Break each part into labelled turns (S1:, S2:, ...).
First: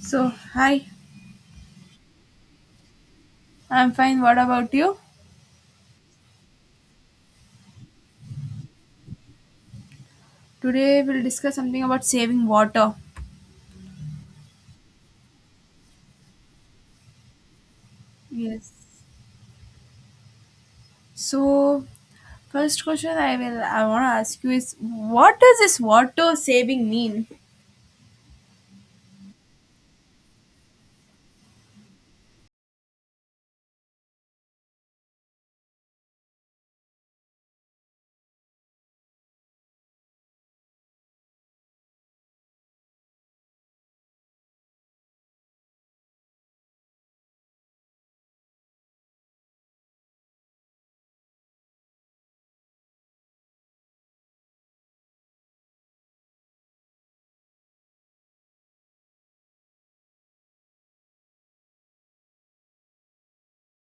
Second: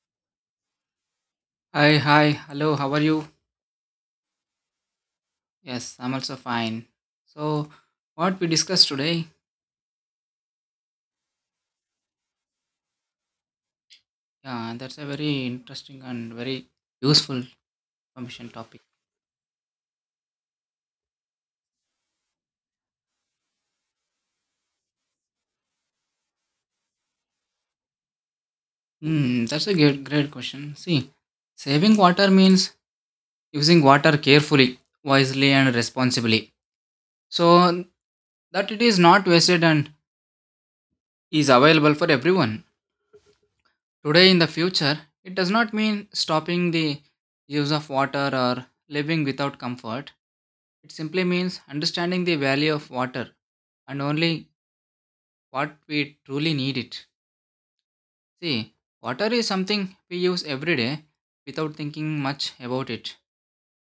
S1: So, hi,
S2: Hi, hi, hello, how are you?
S1: I'm fine. What about you?
S2: Yes, I'm also fine. So, what we discussed today,
S1: Today we'll discuss something about saving water.
S2: yeah, that's a very interesting and very useful conversation
S1: Yes.
S2: topic.
S1: So, first question I want to ask you is what does this water saving mean?
S2: That's a great question. See, saving water means using water carefully, wisely, and responsibly. So, that it is not wasted and is available for everyone. Today, in the future, it does not mean stopping the use of water or living without comfort. It simply means understanding the value of water and only what we truly need it. See, water is something we use every day without thinking much about it.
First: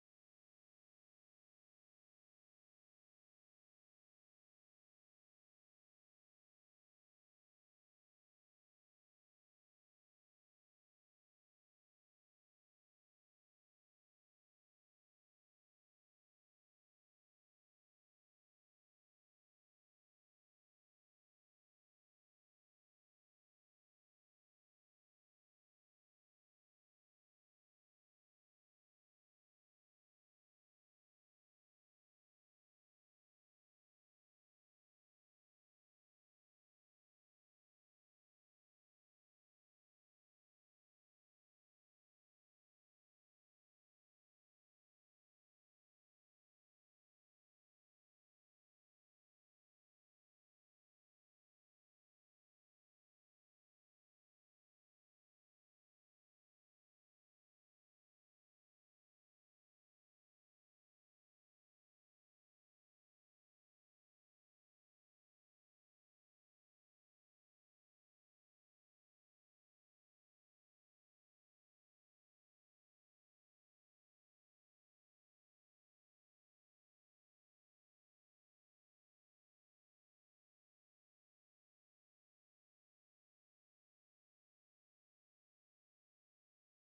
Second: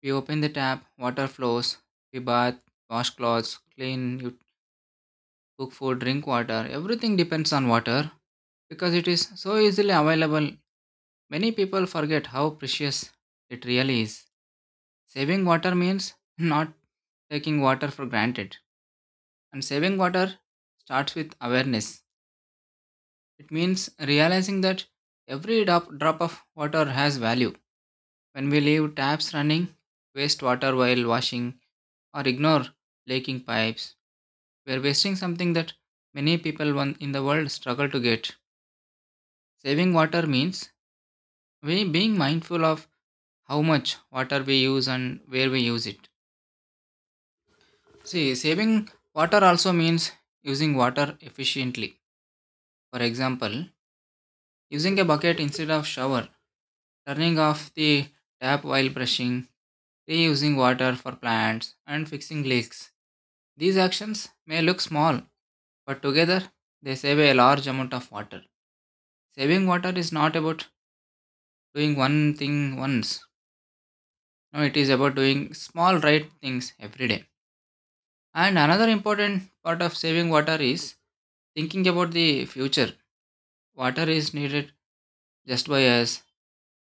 S2: We open the tap, water flows, we bath, wash clothes, clean, you cook food, drink water. Everything depends on water because it is so easily available. Many people forget how precious it really is. Saving water means not taking water for granted, and saving water starts with awareness. It means realizing that every drop of water has value. When we leave taps running, waste water while washing, or ignore leaking pipes, we are wasting something that many people in the world struggle to get. Saving water means we being mindful of how much water we use and where we use it. See, saving water also means using water efficiently. For example, using a bucket instead of shower, turning off the tap while brushing, reusing water for plants, and fixing leaks. These actions may look small, but together they save a large amount of water. Saving water is not about doing one thing once. No, it is about doing small right things every day. And another important part of saving water is thinking about the future. Water is needed just by us,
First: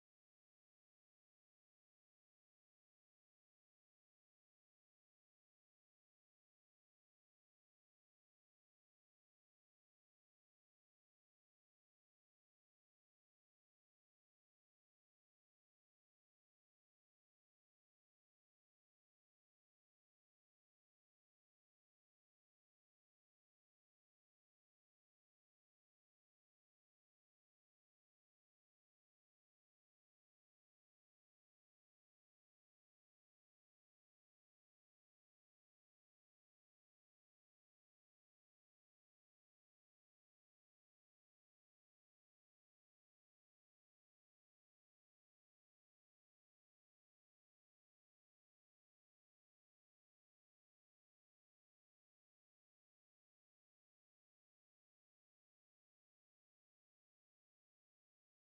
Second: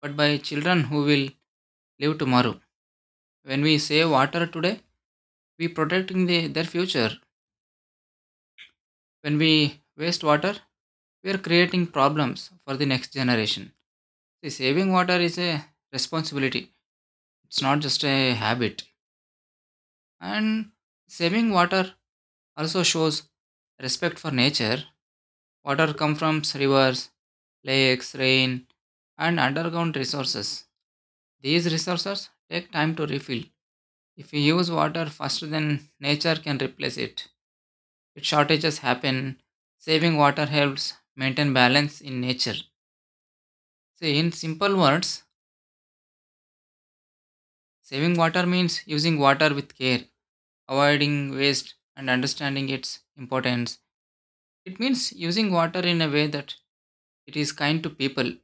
S2: but by children who will live tomorrow. When we save water today, we protecting their future. When we waste water, we are creating problems for the next generation. See, saving water is a responsibility. It's not just a habit. And saving water also shows respect for nature. Water comes from rivers, lakes, rain, and underground resources. These resources take time to refill. If we use water faster than nature can replace it, if shortages happen, saving water helps maintain balance in nature. So, in simple words, saving water means using water with care, avoiding waste, and understanding its importance. It means using water in a way that it is kind to people,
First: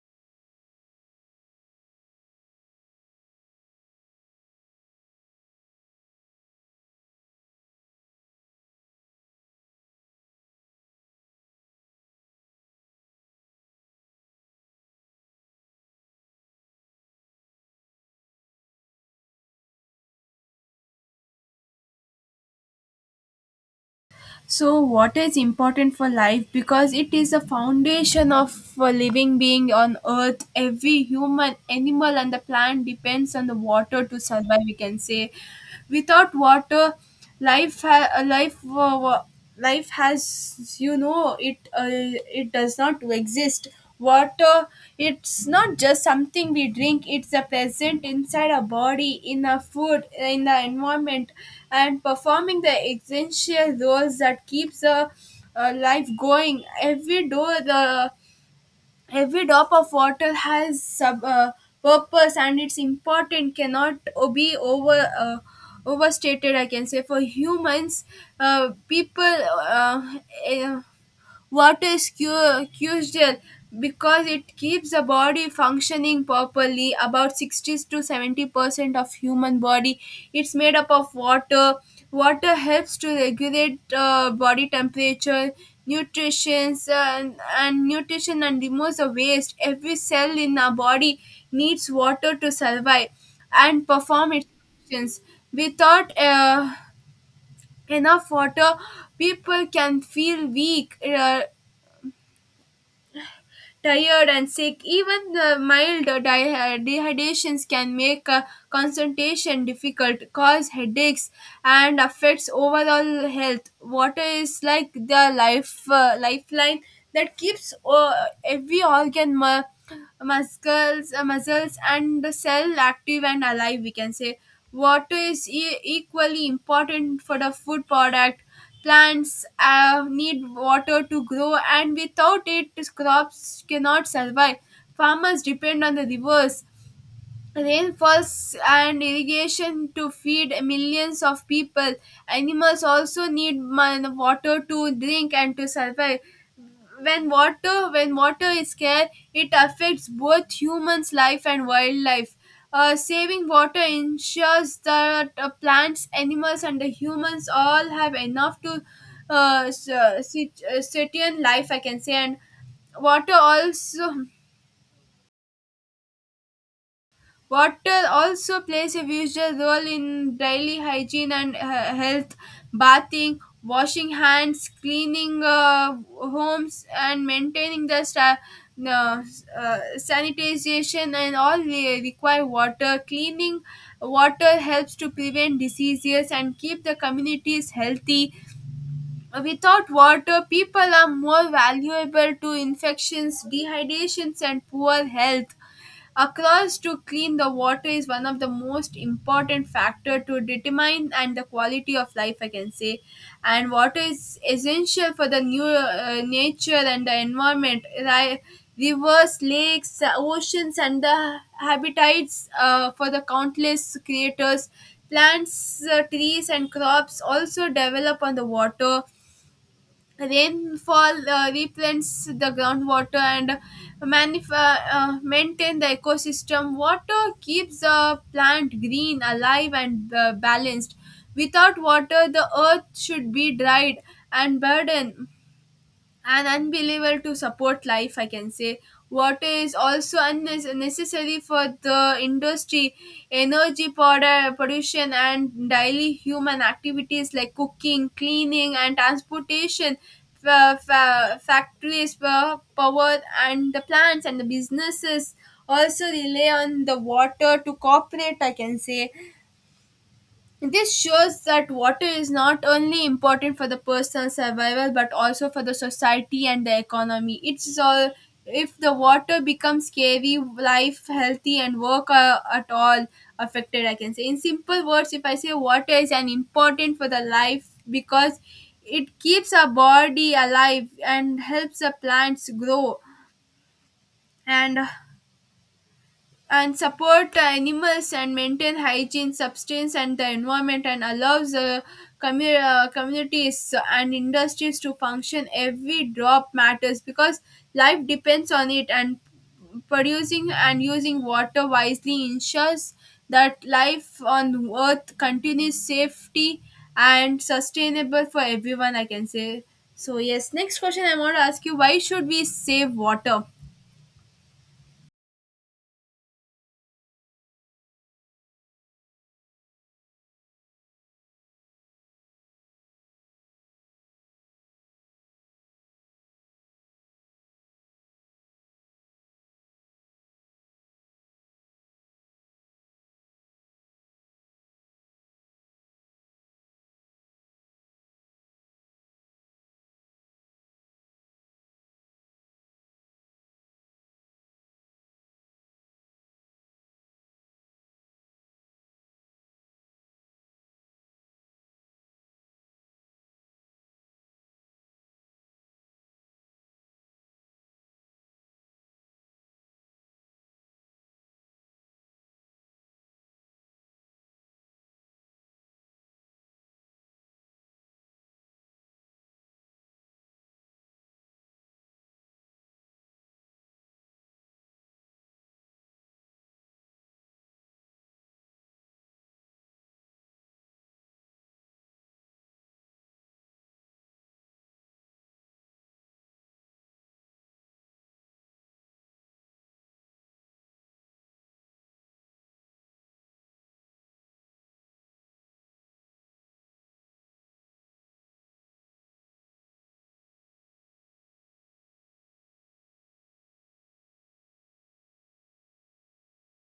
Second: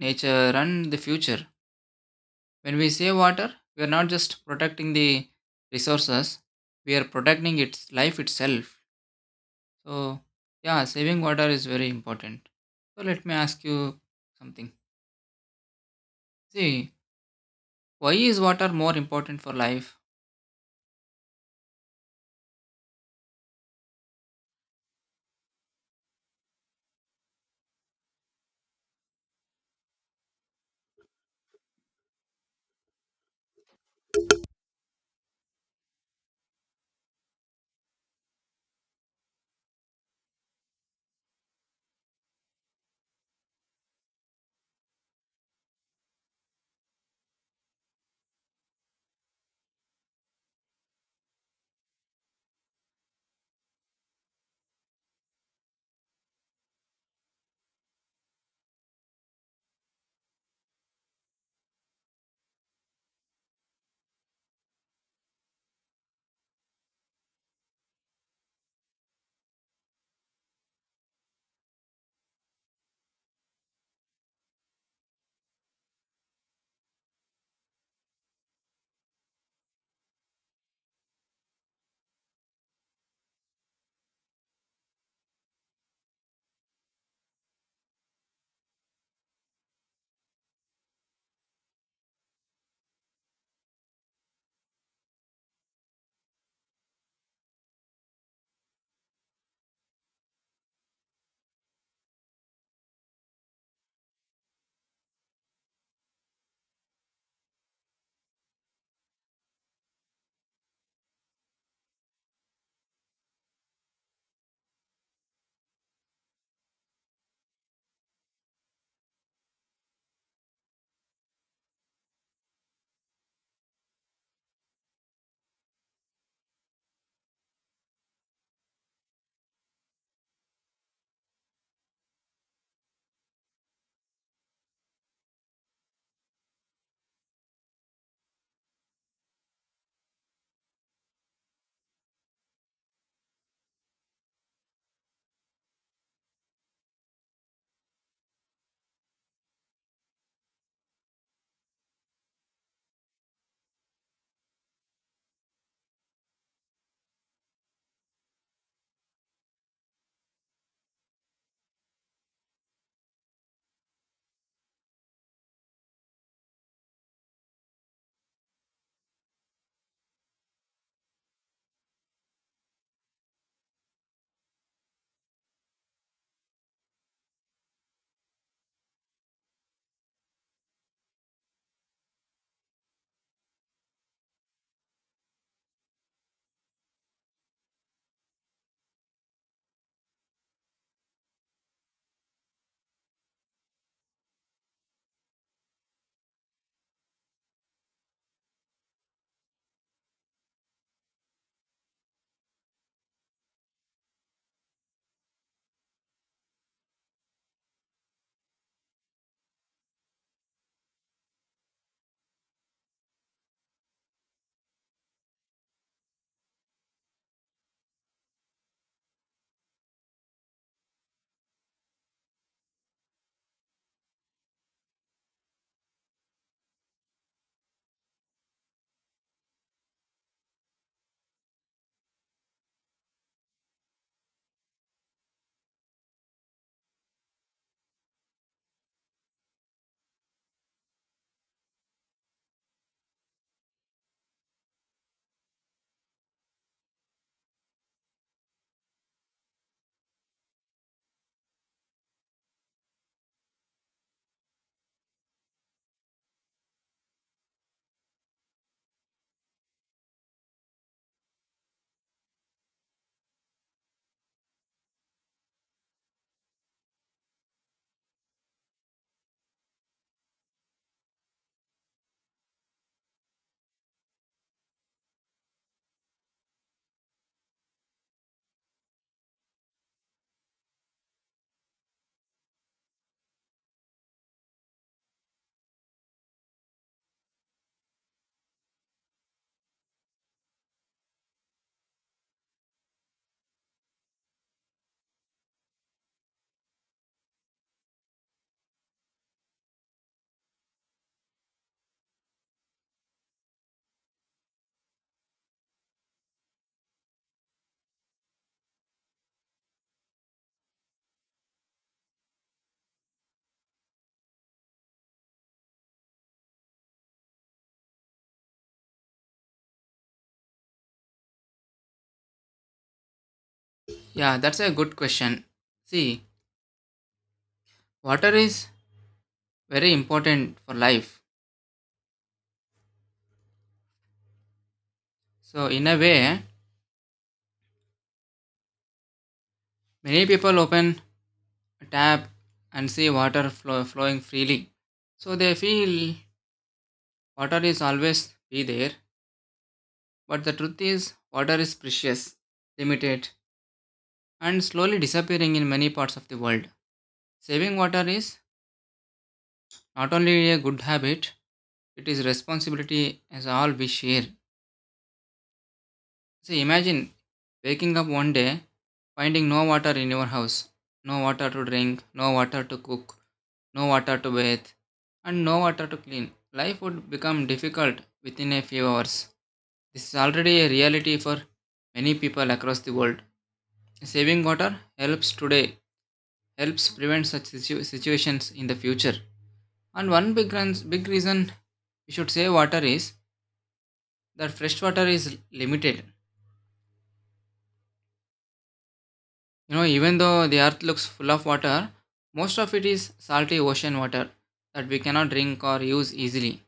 S2: nature, and the future. When we save water, we are not just protecting the resources, we are protecting its life itself. So, yeah, saving water is very important. So, let me ask you something. See, why is water more important for life?
S1: So, water is important for life because it is the foundation of a living being on earth. Every human, animal and the plant depends on the water to survive, we can say. Without water, life ha- life life has it it does not exist. Water, it's not just something we drink, it's a present inside our body, in our food, in the environment, and performing the essential roles that keeps the life going. Every door the Every drop of water has sub purpose, and it's important, cannot be overstated, I can say. For humans, people, uh, uh, water is crucial because it keeps the body functioning properly. About 60 to 70% of human body, it's made up of water. Water helps to regulate body temperature, nutrition, and nutrition, and removes the waste. Every cell in our body needs water to survive and perform its functions. Without enough water, people can feel weak, tired and sick. Even the mild dehydrations can make concentration difficult, cause headaches, and affects overall health. Water is like the lifeline that keeps every organ, muscles and cell active and alive, we can say. Water is equally important for the food product. Plants need water to grow, and without it crops cannot survive. Farmers depend on the rivers, rainfalls and irrigation to feed millions of people. Animals also need water to drink and to survive. When water when water is scarce, it affects both humans life and wildlife. Saving water ensures that plants, animals and the humans all have enough to sustain life, I can say. And water also water also plays a vital role in daily hygiene and health, bathing, washing hands, cleaning homes, and maintaining the uh, sanitization, and all require water. Cleaning water helps to prevent diseases and keep the communities healthy. Without water, people are more valuable to infections, dehydrations, and poor health. Across to clean, the water is one of the most important factor to determine and the quality of life, I can say. And water is essential for the new nature and the environment, right? Rivers, lakes, oceans and the habitats for the countless creators, plants, trees and crops also develop on the water. Rainfall replenish the groundwater and maintain the ecosystem. Water keeps the plant green, alive and balanced. Without water, the earth should be dried and burdened, an unbelievable to support life, I can say. Water is also unnecessary for the industry, energy production and daily human activities like cooking, cleaning and transportation. Factories, power and the plants and the businesses also rely on the water to cooperate, I can say. This shows that water is not only important for the personal survival but also for the society and the economy. It's all, if the water becomes scary, life, healthy, and work are at all affected. I can say, in simple words, if I say water is an important for the life because it keeps our body alive and helps the plants grow, and and support animals and maintain hygiene, substance, and the environment, and allows communities and industries to function. Every drop matters because life depends on it, and producing and using water wisely ensures that life on earth continues safety and sustainable for everyone. I can say. So yes, next question I want to ask you: why should we save water?
S2: Yeah, that's a good question. See, water is very important for life. So, in a way, many people open a tap and see water flow, flowing freely. So, they feel water is always be there. But the truth is, water is precious, limited, and slowly disappearing in many parts of the world. Saving water is not only a good habit, it is responsibility as all we share. See, imagine waking up one day finding no water in your house, no water to drink, no water to cook, no water to bathe, and no water to clean. Life would become difficult within a few hours. This is already a reality for many people across the world. Saving water helps today, helps prevent such situations in the future. And one big reason we should save water is that fresh water is limited. You know, even though the earth looks full of water, most of it is salty ocean water that we cannot drink or use easily.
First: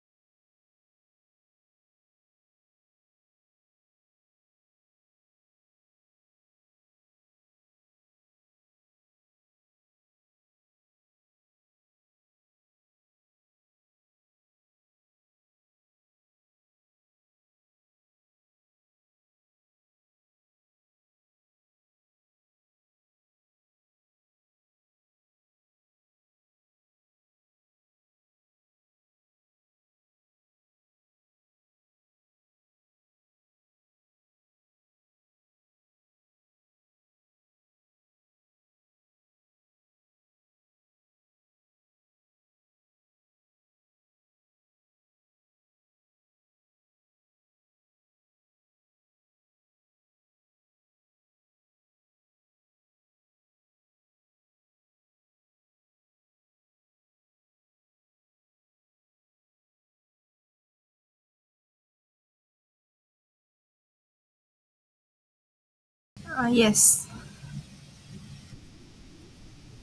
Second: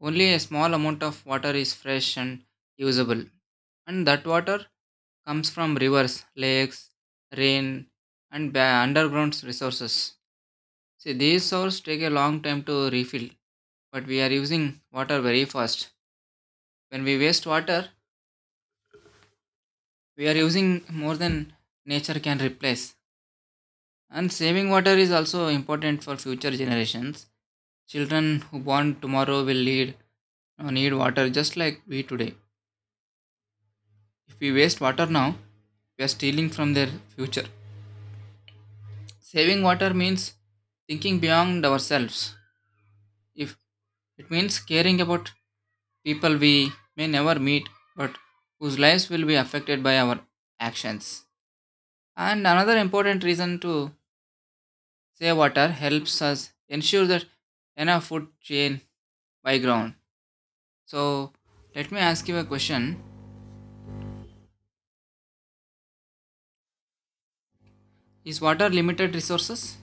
S2: Only a small amount of water is fresh and usable. And that water comes from rivers, lakes, rain, and underground resources. See, these sources take a long time to refill, but we are using water very fast. When we waste water, we are using more than nature can replace. And saving water is also important for future generations. Children who born tomorrow will need water just like we today. If we waste water now, we are stealing from their future. Saving water means thinking beyond ourselves. If it means caring about people we may never meet but whose lives will be affected by our actions. And another important reason to save water helps us ensure that enough food chain by ground. So let me ask you a question.
S1: Yes.
S2: Is water limited resources?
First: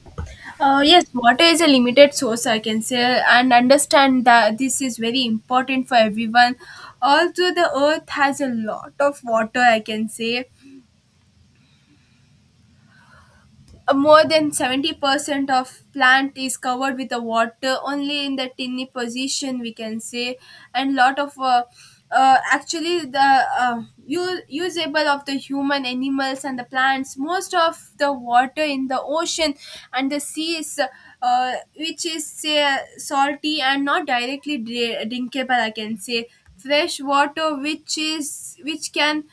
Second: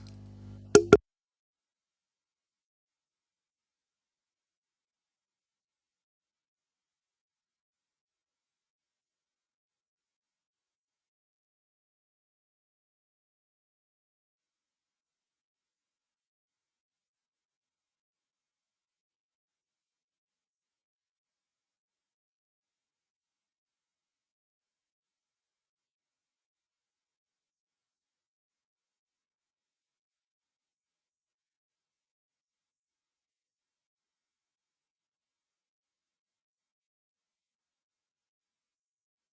S1: Yes, water is a limited source, I can say, and understand that this is very important for everyone. Although the earth has a lot of water, I can say, more than 70% of plant is covered with the water, only in the tiny position we can say. And lot of actually the usable of the human, animals and the plants, most of the water in the ocean and the seas, which is say salty and not directly drinkable, I can say. Fresh water which is which can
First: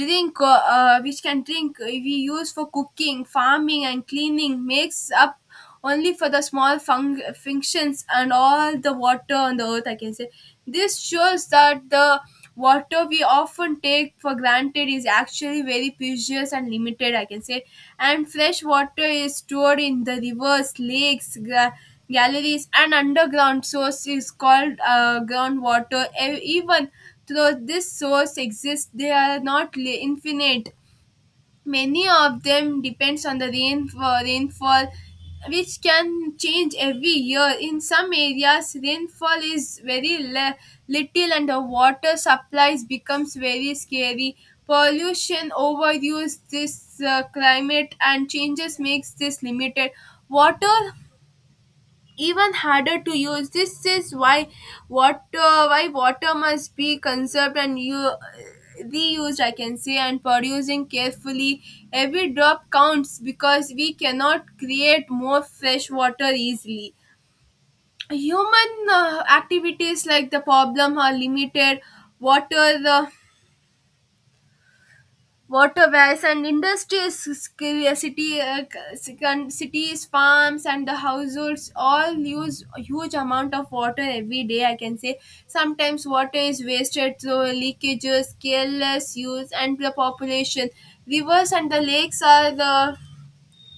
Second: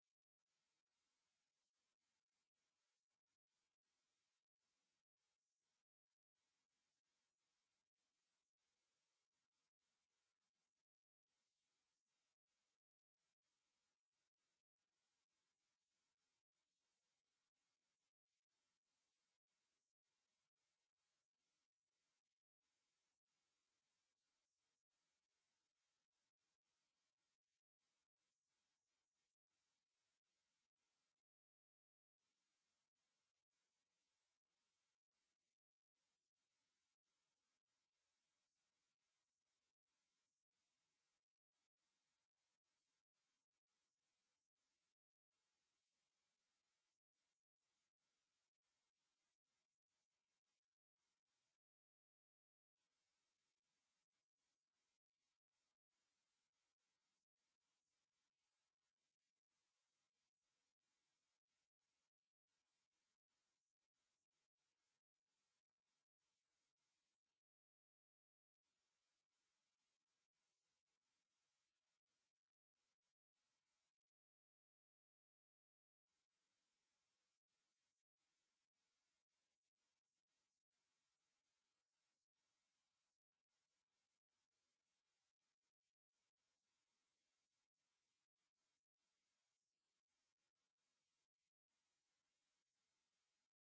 S1: drink which can drink, we use for cooking, farming and cleaning, makes up only for the small functions and all the water on the earth, I can say. This shows that the water we often take for granted is actually very precious and limited, I can say. And fresh water is stored in the rivers, lakes, galleries and underground source is called groundwater. Even though this source exists, they are not infinite. Many of them depends on the rainfall, which can change every year. In some areas, rainfall is very little, and the water supplies becomes very scary. Pollution, overuse, this climate and changes makes this limited. Water even harder to use. This is why water must be conserved and you reused, I can say, and producing carefully. Every drop counts because we cannot create more fresh water easily. Human activities like the problem are limited water, waterways and industries, city uh, cities, farms and the households all use a huge amount of water every day, I can say. Sometimes water is wasted through leakages, careless use and the population. Rivers and the lakes are the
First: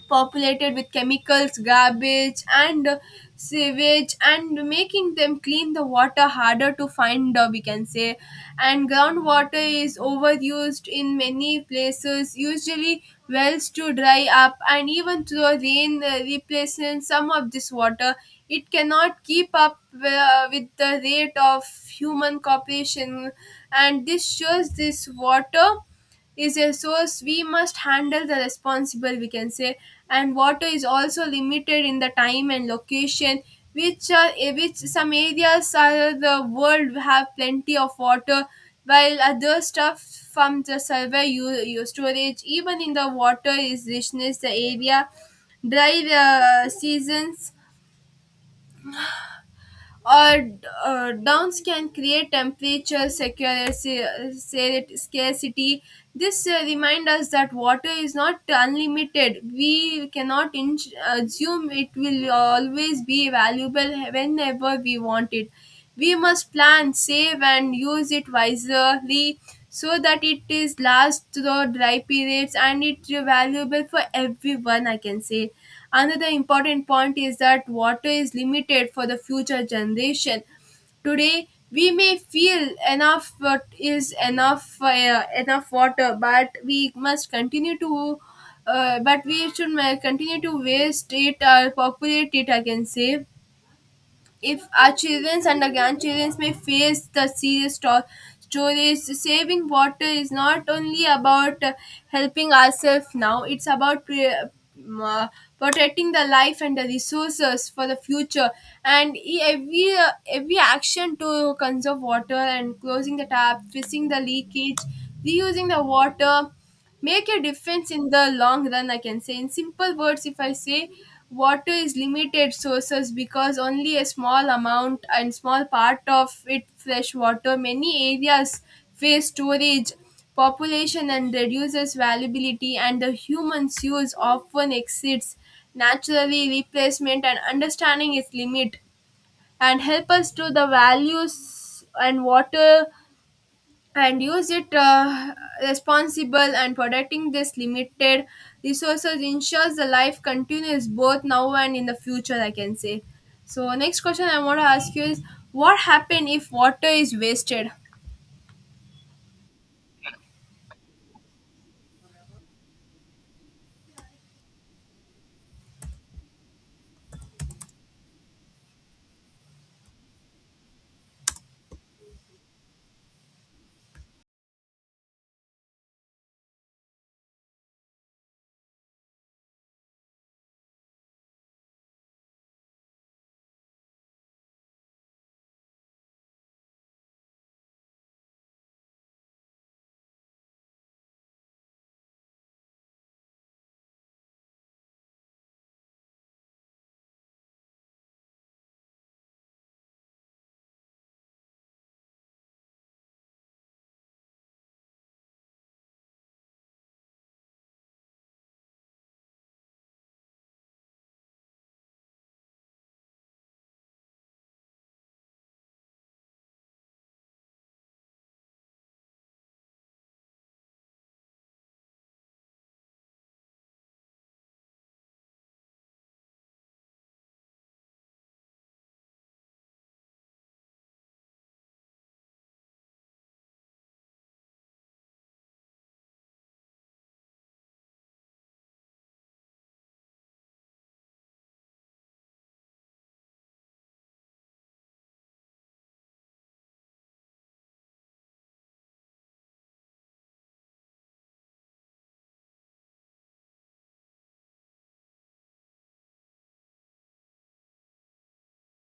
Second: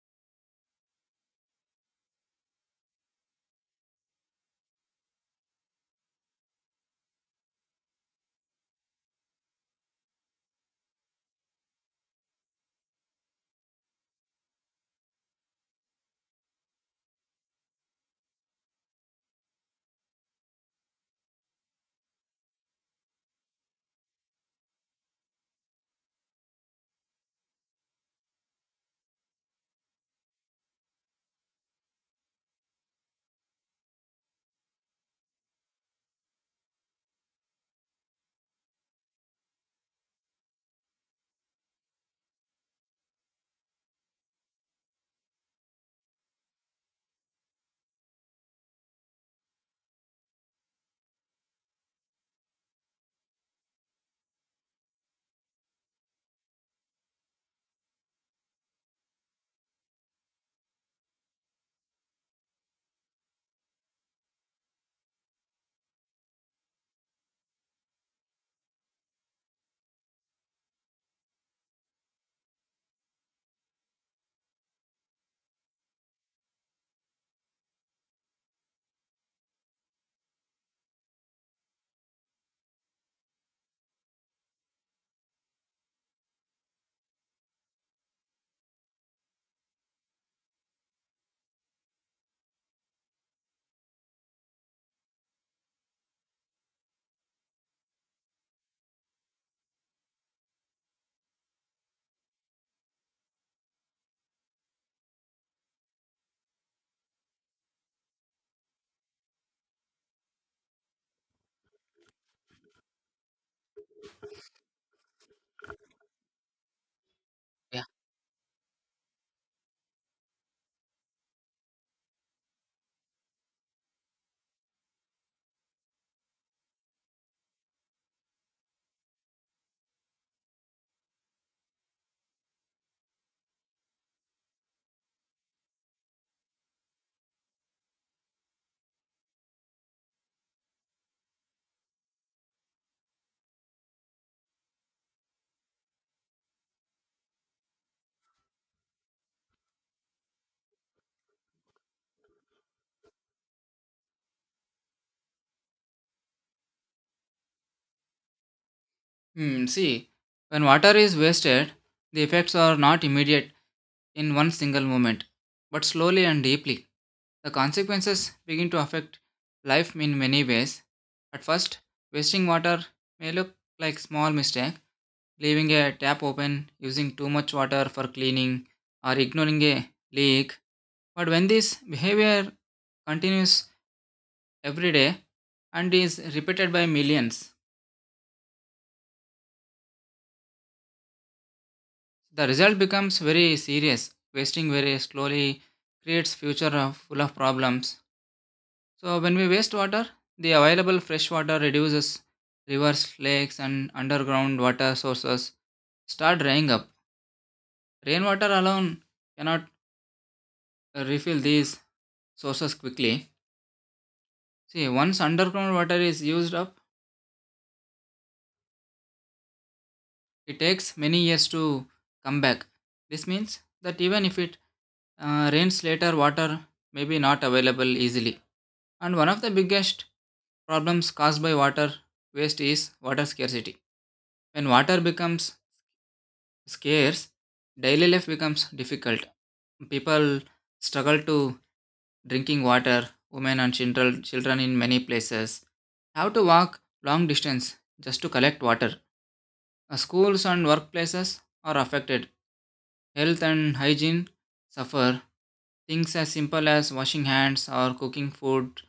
S1: populated with chemicals, garbage, and sewage, and making them clean the water harder to find, we can say. And groundwater is overused in many places, usually wells to dry up, and even though rain replaces some of this water, it cannot keep up with the rate of human cooperation, and this shows this water is a source we must handle the responsible, we can say. And water is also limited in the time and location, which are which some areas of the world have plenty of water while other stuff from the survey, you storage. Even in the water is richness the area, dry seasons or downs can create temperature secure scarcity. This remind us that water is not unlimited, we cannot assume it will always be valuable whenever we want it. We must plan, save, and use it wisely so that it is last the dry periods and it's valuable for everyone, I can say. Another important point is that water is limited for the future generation. Today we may feel enough, is enough enough water, but we must continue to, but we should ma- continue to waste it or populate it, I can say. If our children and our grandchildren may face the serious storage, saving water is not only about helping ourselves now, it's about protecting the life and the resources for the future. And every action to conserve water, and closing the tap, fixing the leakage, reusing the water make a
S2: Yeah.
S1: difference in the long run, I can say. In simple words, if I say water is limited sources because only a small amount and small part of it fresh water, many areas face storage, population and reduces valuability, and the human's use often exceeds naturally replacement. And understanding its limit and help us to the values and water and use it responsible, and protecting this limited resources ensures the life continues both now and in the future, I can say. So next question I want to ask you is what happen if water is wasted.
S2: See, when water is wasted, the effects are not immediate in one single moment, but slowly and deeply. The consequences begin to affect life in many ways. At first, wasting water may look like small mistakes leaving a tap open, using too much water for cleaning, or ignoring a leak. But when this behavior continues every day and is repeated by millions, the result becomes very serious. Wasting very slowly creates full of problems. So when we waste water, the available fresh water reduces rivers, lakes, and underground water sources start drying up. Rainwater alone cannot refill these sources quickly. See, once underground water is used up, it takes many years to come back. This means that even if it rains later, water may be not available easily. And one of the biggest problems caused by water waste is water scarcity. When water becomes scarce, daily life becomes difficult. People struggle to drinking water, women and children in many places have to walk long distance just to collect water. Schools and workplaces are affected. Health and hygiene suffer. Things as simple as washing hands or cooking food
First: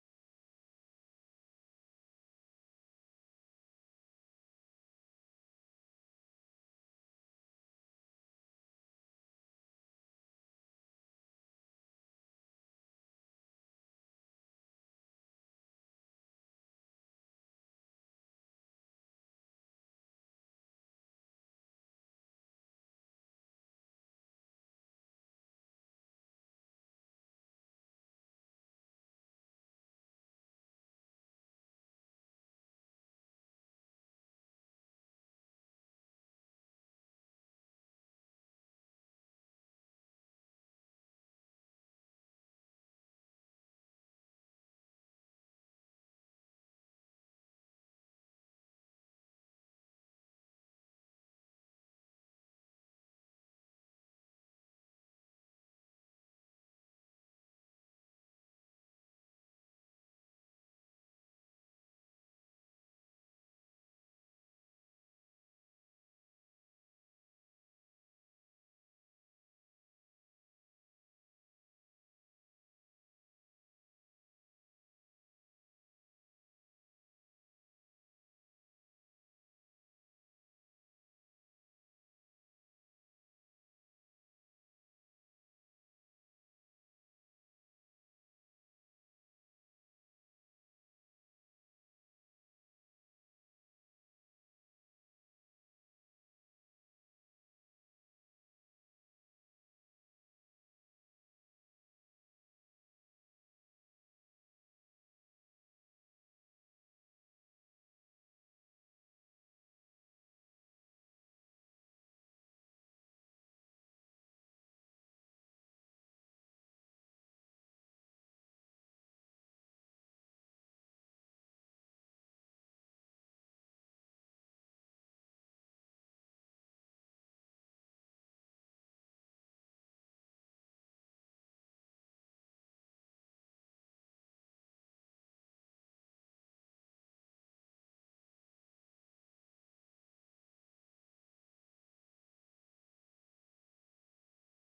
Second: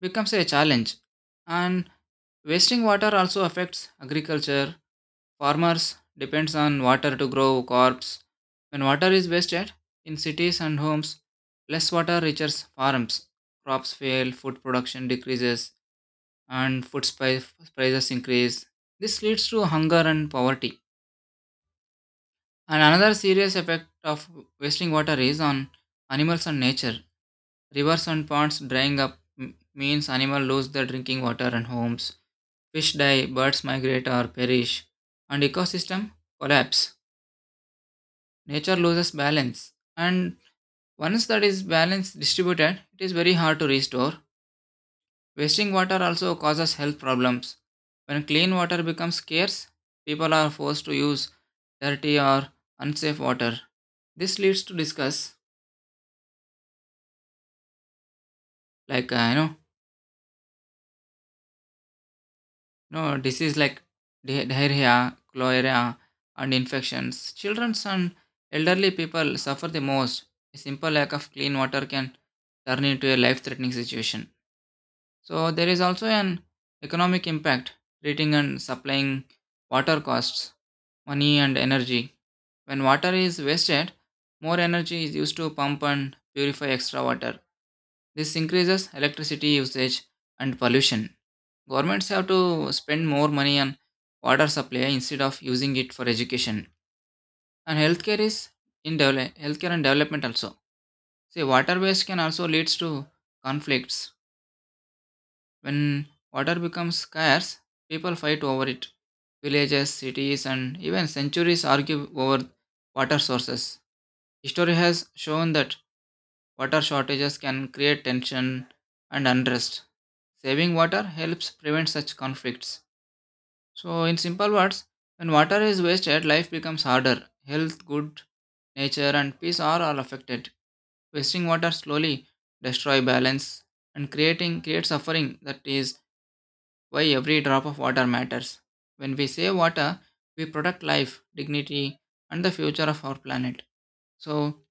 S2: becomes a challenge. And wasting water also affects agriculture. Farmers depends on water to grow crops. When water is wasted in cities and homes, less water reaches farms. Crops fail, food production decreases, and prices increase. This leads to hunger and poverty. And another serious effect of wasting water is on animals and nature. Rivers and ponds drying up means animals lose their drinking water and homes. Fish die, birds migrate or perish, and ecosystem collapse. Nature loses balance, and once that is balance distributed, it is very hard to restore. Wasting water also causes health problems. When clean water becomes scarce, people are forced to use dirty or unsafe water. This leads to discuss like no disease like diarrhea, cholera, and infections. Children and elderly people suffer the most. A simple lack of clean water can turn into a life threatening situation. So there is also an economic impact. Treating and supplying water costs money and energy. When water is wasted, more energy is used to pump and purify extra water. This increases electricity usage and pollution. Governments have to spend more money on water supply instead of using it for education. And healthcare is healthcare and development also. See, water waste can also leads to conflicts. When water becomes scarce, people fight over it. Villages, cities, and even centuries argue over water sources. History has shown that water shortages can create tension and unrest. Saving water helps prevent such conflicts. So, in simple words, when water is wasted, life becomes harder. Health, good nature, and peace are all affected. Wasting water slowly destroy balance and creating create suffering. That is why every drop of water matters. When we save water, we protect life, dignity, and the future of our planet. So,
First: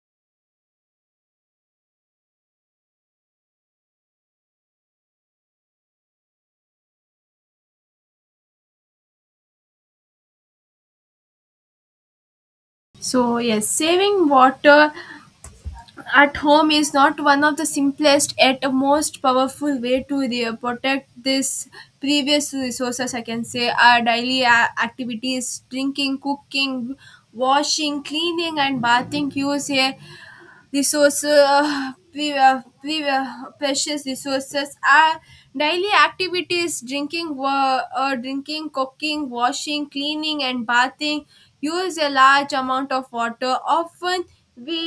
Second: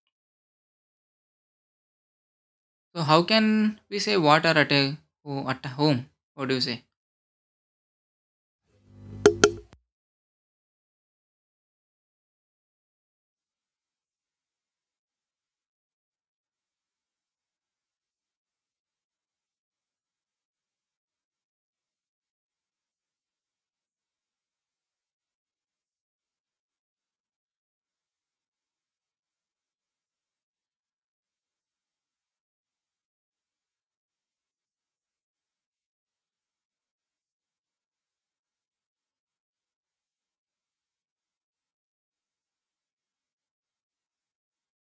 S2: so how can we save water at a at a home? What do you say?
S1: So yes, saving water at home is not one of the simplest yet most powerful way to protect this previous resources, I can say. Our daily activities, drinking, cooking, washing, cleaning and bathing use a resource uh, pre- uh, pre- uh, precious resources are daily activities, drinking, drinking, cooking, washing, cleaning and bathing use a large amount of water. Often we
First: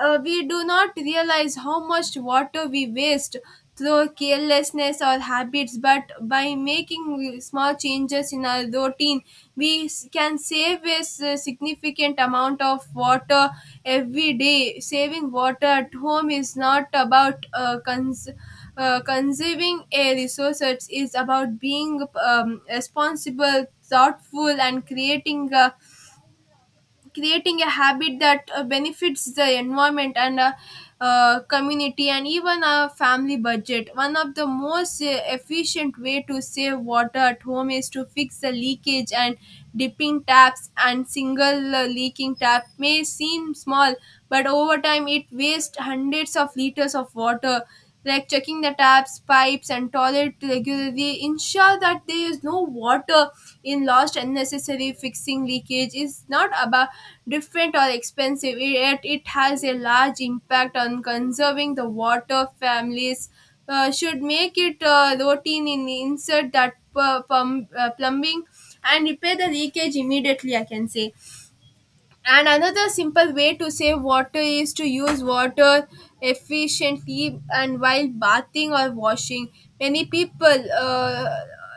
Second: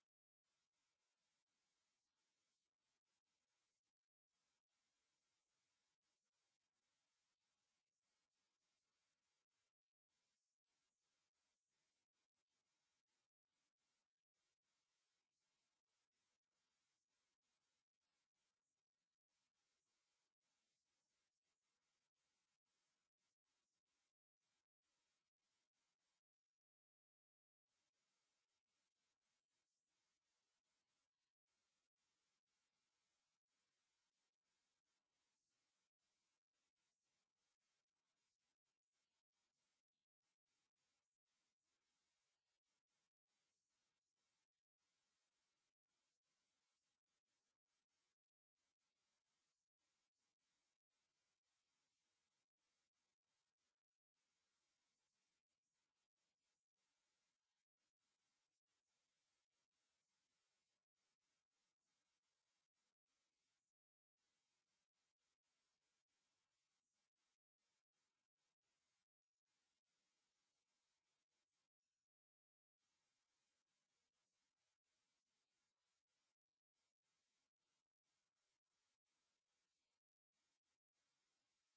S1: we do not realize how much water we waste through carelessness or habits, but by making small changes in our routine, we can save a significant amount of water every day. Saving water at home is not about conserving a resource. It is about being responsible, thoughtful, and creating a habit that benefits the environment and community and even a family budget. One of the most efficient way to save water at home is to fix the leakage and dipping taps, and single leaking tap may seem small, but over time it wastes hundreds of liters of water, like checking the taps, pipes and toilet regularly, ensure that there is no water in lost unnecessary. Fixing leakage is not about different or expensive, yet it has a large impact on conserving the water. Families should make it routine in insert that plumbing and repair the leakage immediately, I can say. And another simple way to save water is to use water efficiently and while bathing or washing. Many people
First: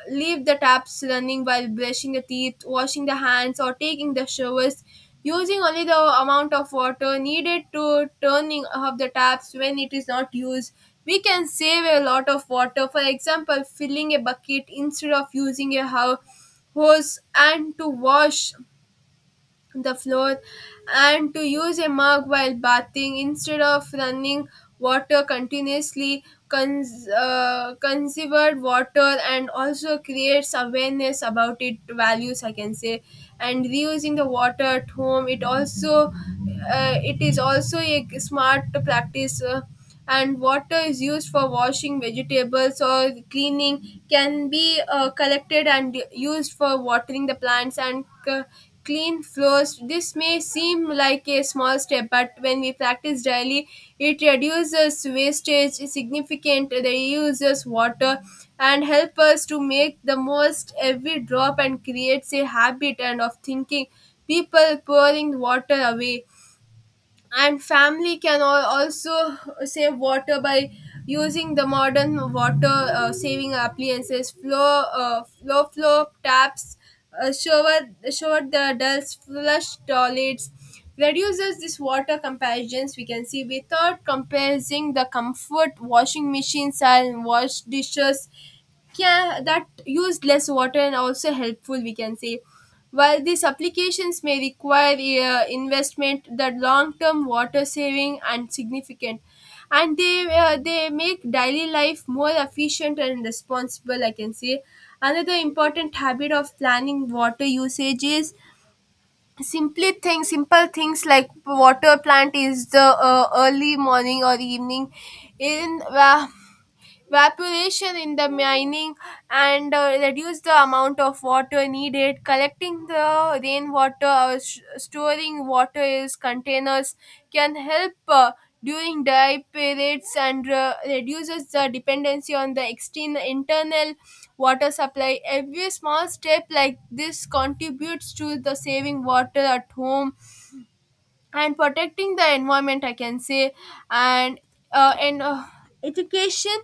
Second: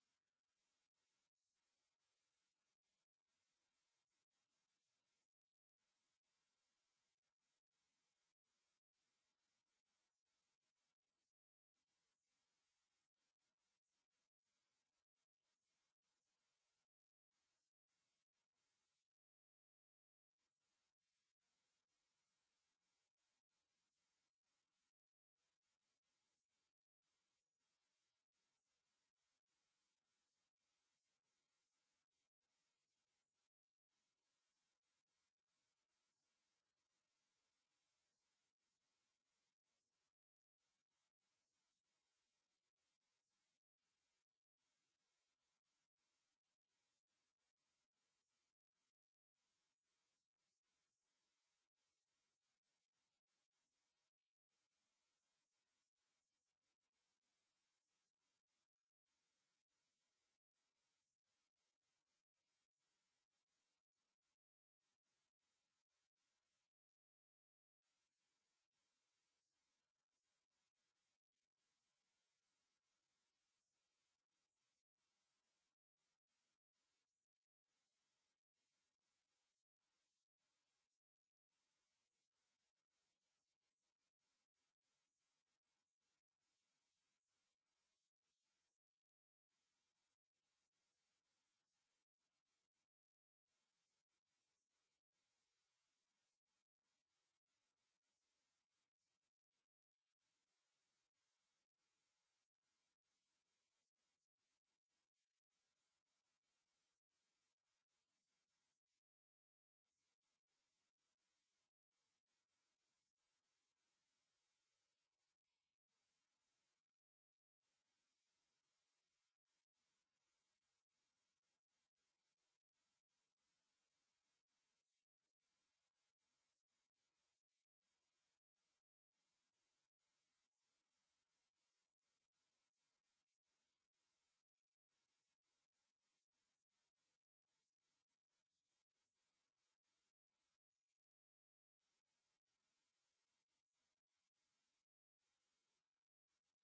S1: leave the taps running while brushing the teeth, washing the hands, or taking the showers. Using only the amount of water needed to turning off the taps when it is not used, we can save a lot of water. For example, filling a bucket instead of using a hose and to wash the floor, and to use a mug while bathing instead of running water continuously conserved water and also creates awareness about it values, I can say. And reusing the water at home, it also it is also a smart practice. And water is used for washing vegetables or cleaning can be collected and used for watering the plants and clean floors. This may seem like a small step, but when we practice daily, it reduces wastage significantly, reuses water, and help us to make the most every drop and creates a habit and of thinking people pouring water away. And family can also save water by using the modern water saving appliances, flow flow taps, uh, shower shower the adults flush toilets reduces this water comparisons. We can see without comparing the comfort, washing machines and wash dishes, yeah, that used less water and also helpful, we can say. While these applications may require investment, the long term water saving and significant, and they make daily life more efficient and responsible, I can say. Another important habit of planning water usage is simply things simple things like water plant is the early morning or evening in evaporation in the mining and reduce the amount of water needed. Collecting the rainwater or storing water in containers can help during dry periods and reduces the dependency on the external internal water supply. Every small step like this contributes to the saving water at home and protecting the environment, I can say. And uh, and uh, education.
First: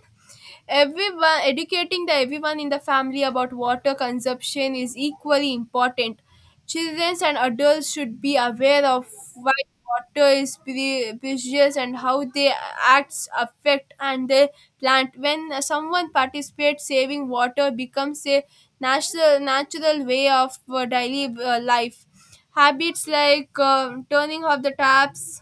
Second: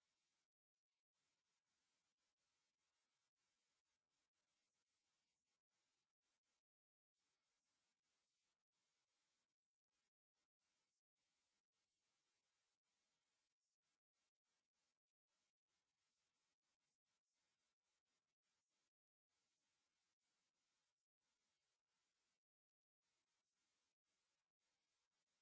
S1: Everyone educating the everyone in the family about water consumption is equally important. Children and adults should be aware of why water is precious and how their acts affect and the plant. When someone participates, saving water becomes a natural way of daily life. Habits like turning off the taps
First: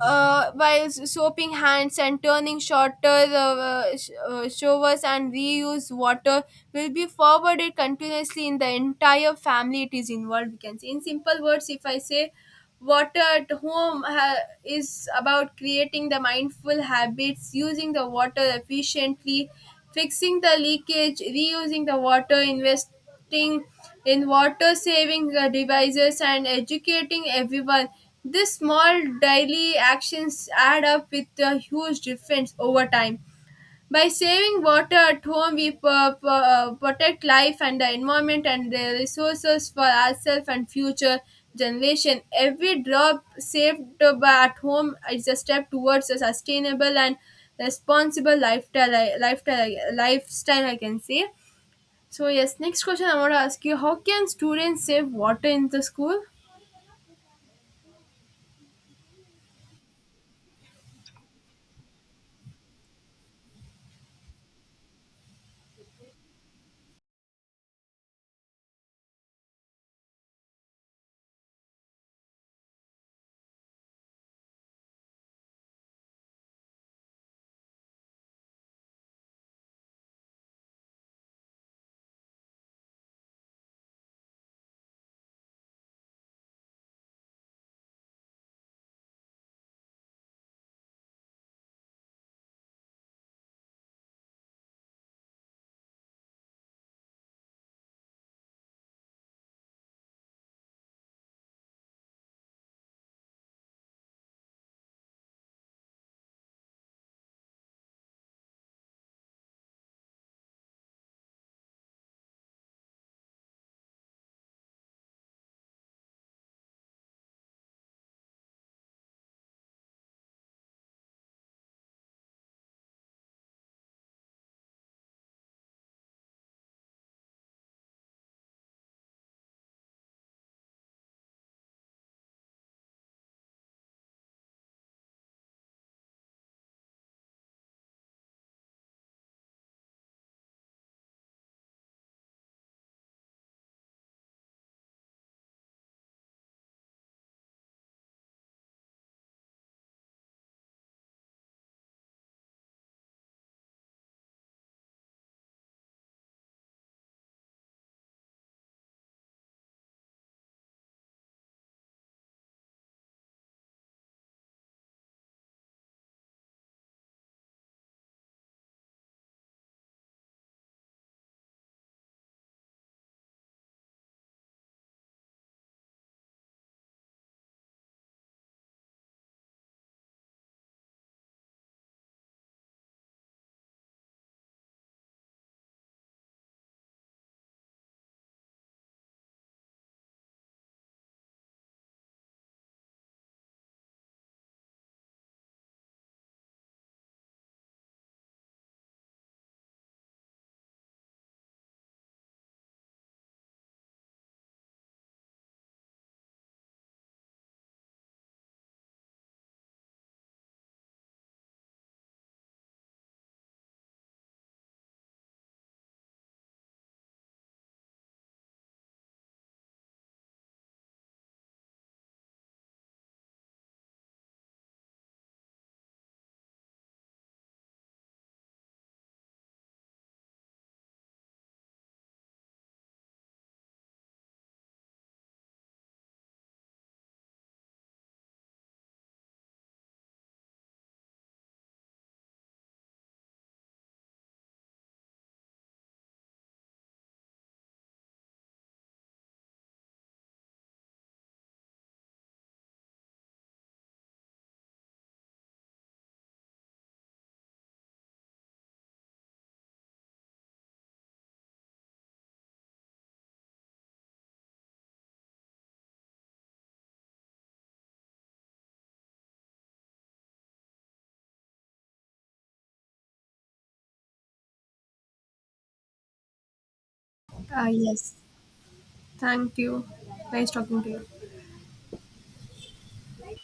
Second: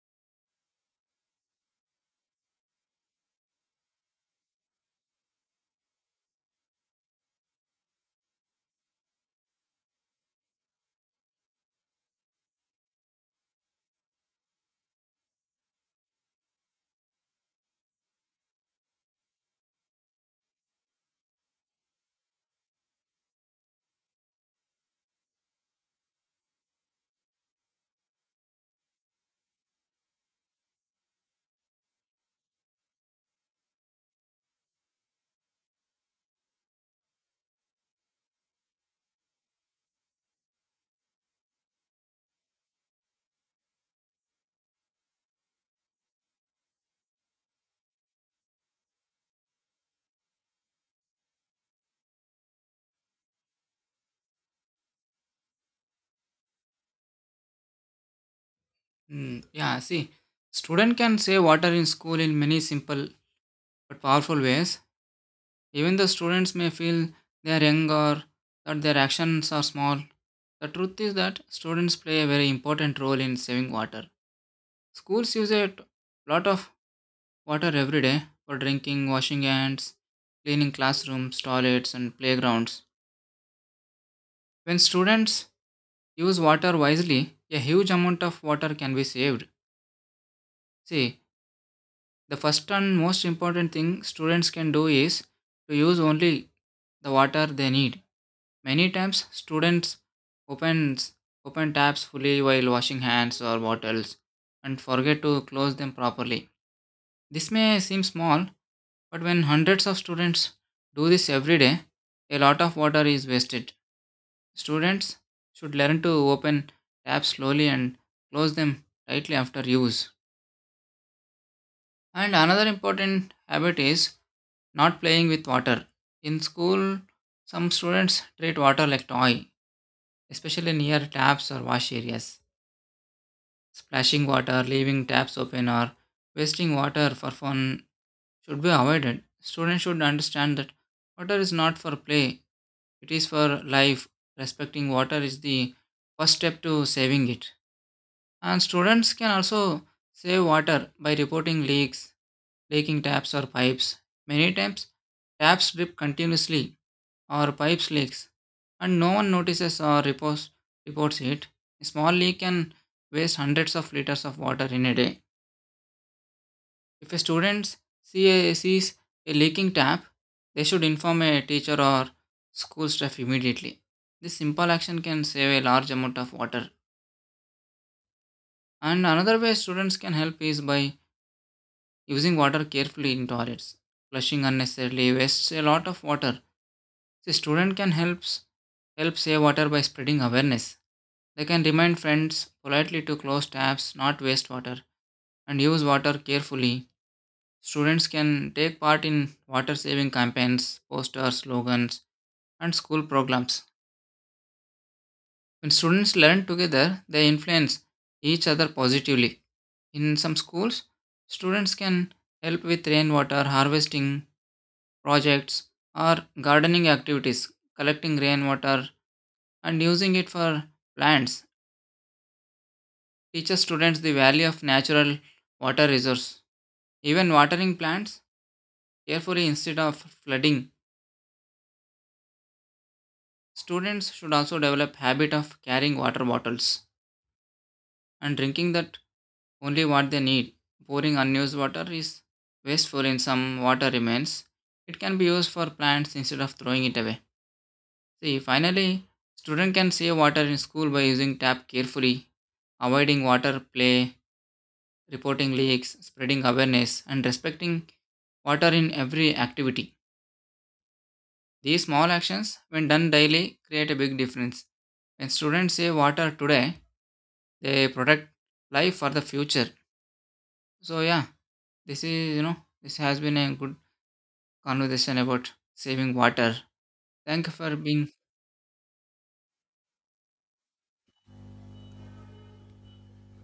S1: while soaping hands and turning shorter showers and reuse water will be forwarded continuously in the entire family, it is involved, we can say. In simple words, if I say, water at home is about creating the mindful habits, using the water efficiently, fixing the leakage, reusing the water, investing in water saving devices, and educating everyone. These small daily actions add up with a huge difference over time. By saving water at home, we protect life and the environment and the resources for ourselves and future generation. Every drop saved by at home is a step towards a sustainable and responsible lifestyle. Lifestyle, I can say. So yes, next question I want to ask you: how can students save water in the school?
S2: Yeah, see, student can save water in school in many simple but powerful ways. Even the students may feel they are young or that their actions are small. The truth is that students play a very important role in saving water. Schools use a lot of water every day for drinking, washing hands, cleaning classrooms, toilets, and playgrounds. When students use water wisely, a huge amount of water can be saved. See, the first and most important thing students can do is to use only the water they need. Many times, students opens open tabs fully while washing hands or bottles and forget to close them properly. This may seem small, but when hundreds of students do this every day, a lot of water is wasted. Students should learn to open tabs slowly and close them tightly after use. And another important habit is not playing with water. In school, some students treat water like toy, especially near taps or wash areas. Splashing water, leaving taps open, or wasting water for fun should be avoided. Students should understand that water is not for play, it is for life. Respecting water is the first step to saving it. And students can also save water by reporting leaks, leaking taps, or pipes. Many times, taps drip continuously or pipes leaks, and no one notices or reports it. A small leak can waste hundreds of liters of water in a day. If a student sees a leaking tap, they should inform a teacher or school staff immediately. This simple action can save a large amount of water. And another way students can help is by using water carefully in toilets. Flushing unnecessarily wastes a lot of water. The student can help save water by spreading awareness. They can remind friends politely to close taps, not waste water, and use water carefully. Students can take part in water saving campaigns, posters, slogans, and school programs. When students learn together, they influence each other positively. In some schools, students can help with rainwater harvesting projects or gardening activities, collecting rainwater and using it for plants. Teaches students the value of natural water resource. Even watering plants carefully instead of flooding. Students should also develop habit of carrying water bottles and drinking that only what they need. Pouring unused water is wasteful in some water remains. It can be used for plants instead of throwing it away. See, finally, student can save water in school by using tap carefully, avoiding water play, reporting leaks, spreading awareness, and respecting water in every activity. These small actions, when done daily, create a big difference. When students save water today, they protect life for the future. So yeah, this is you know this has been a good conversation about saving water. Thank you
S1: Ah,
S2: for being
S1: yes. Thank you. Nice talking to you.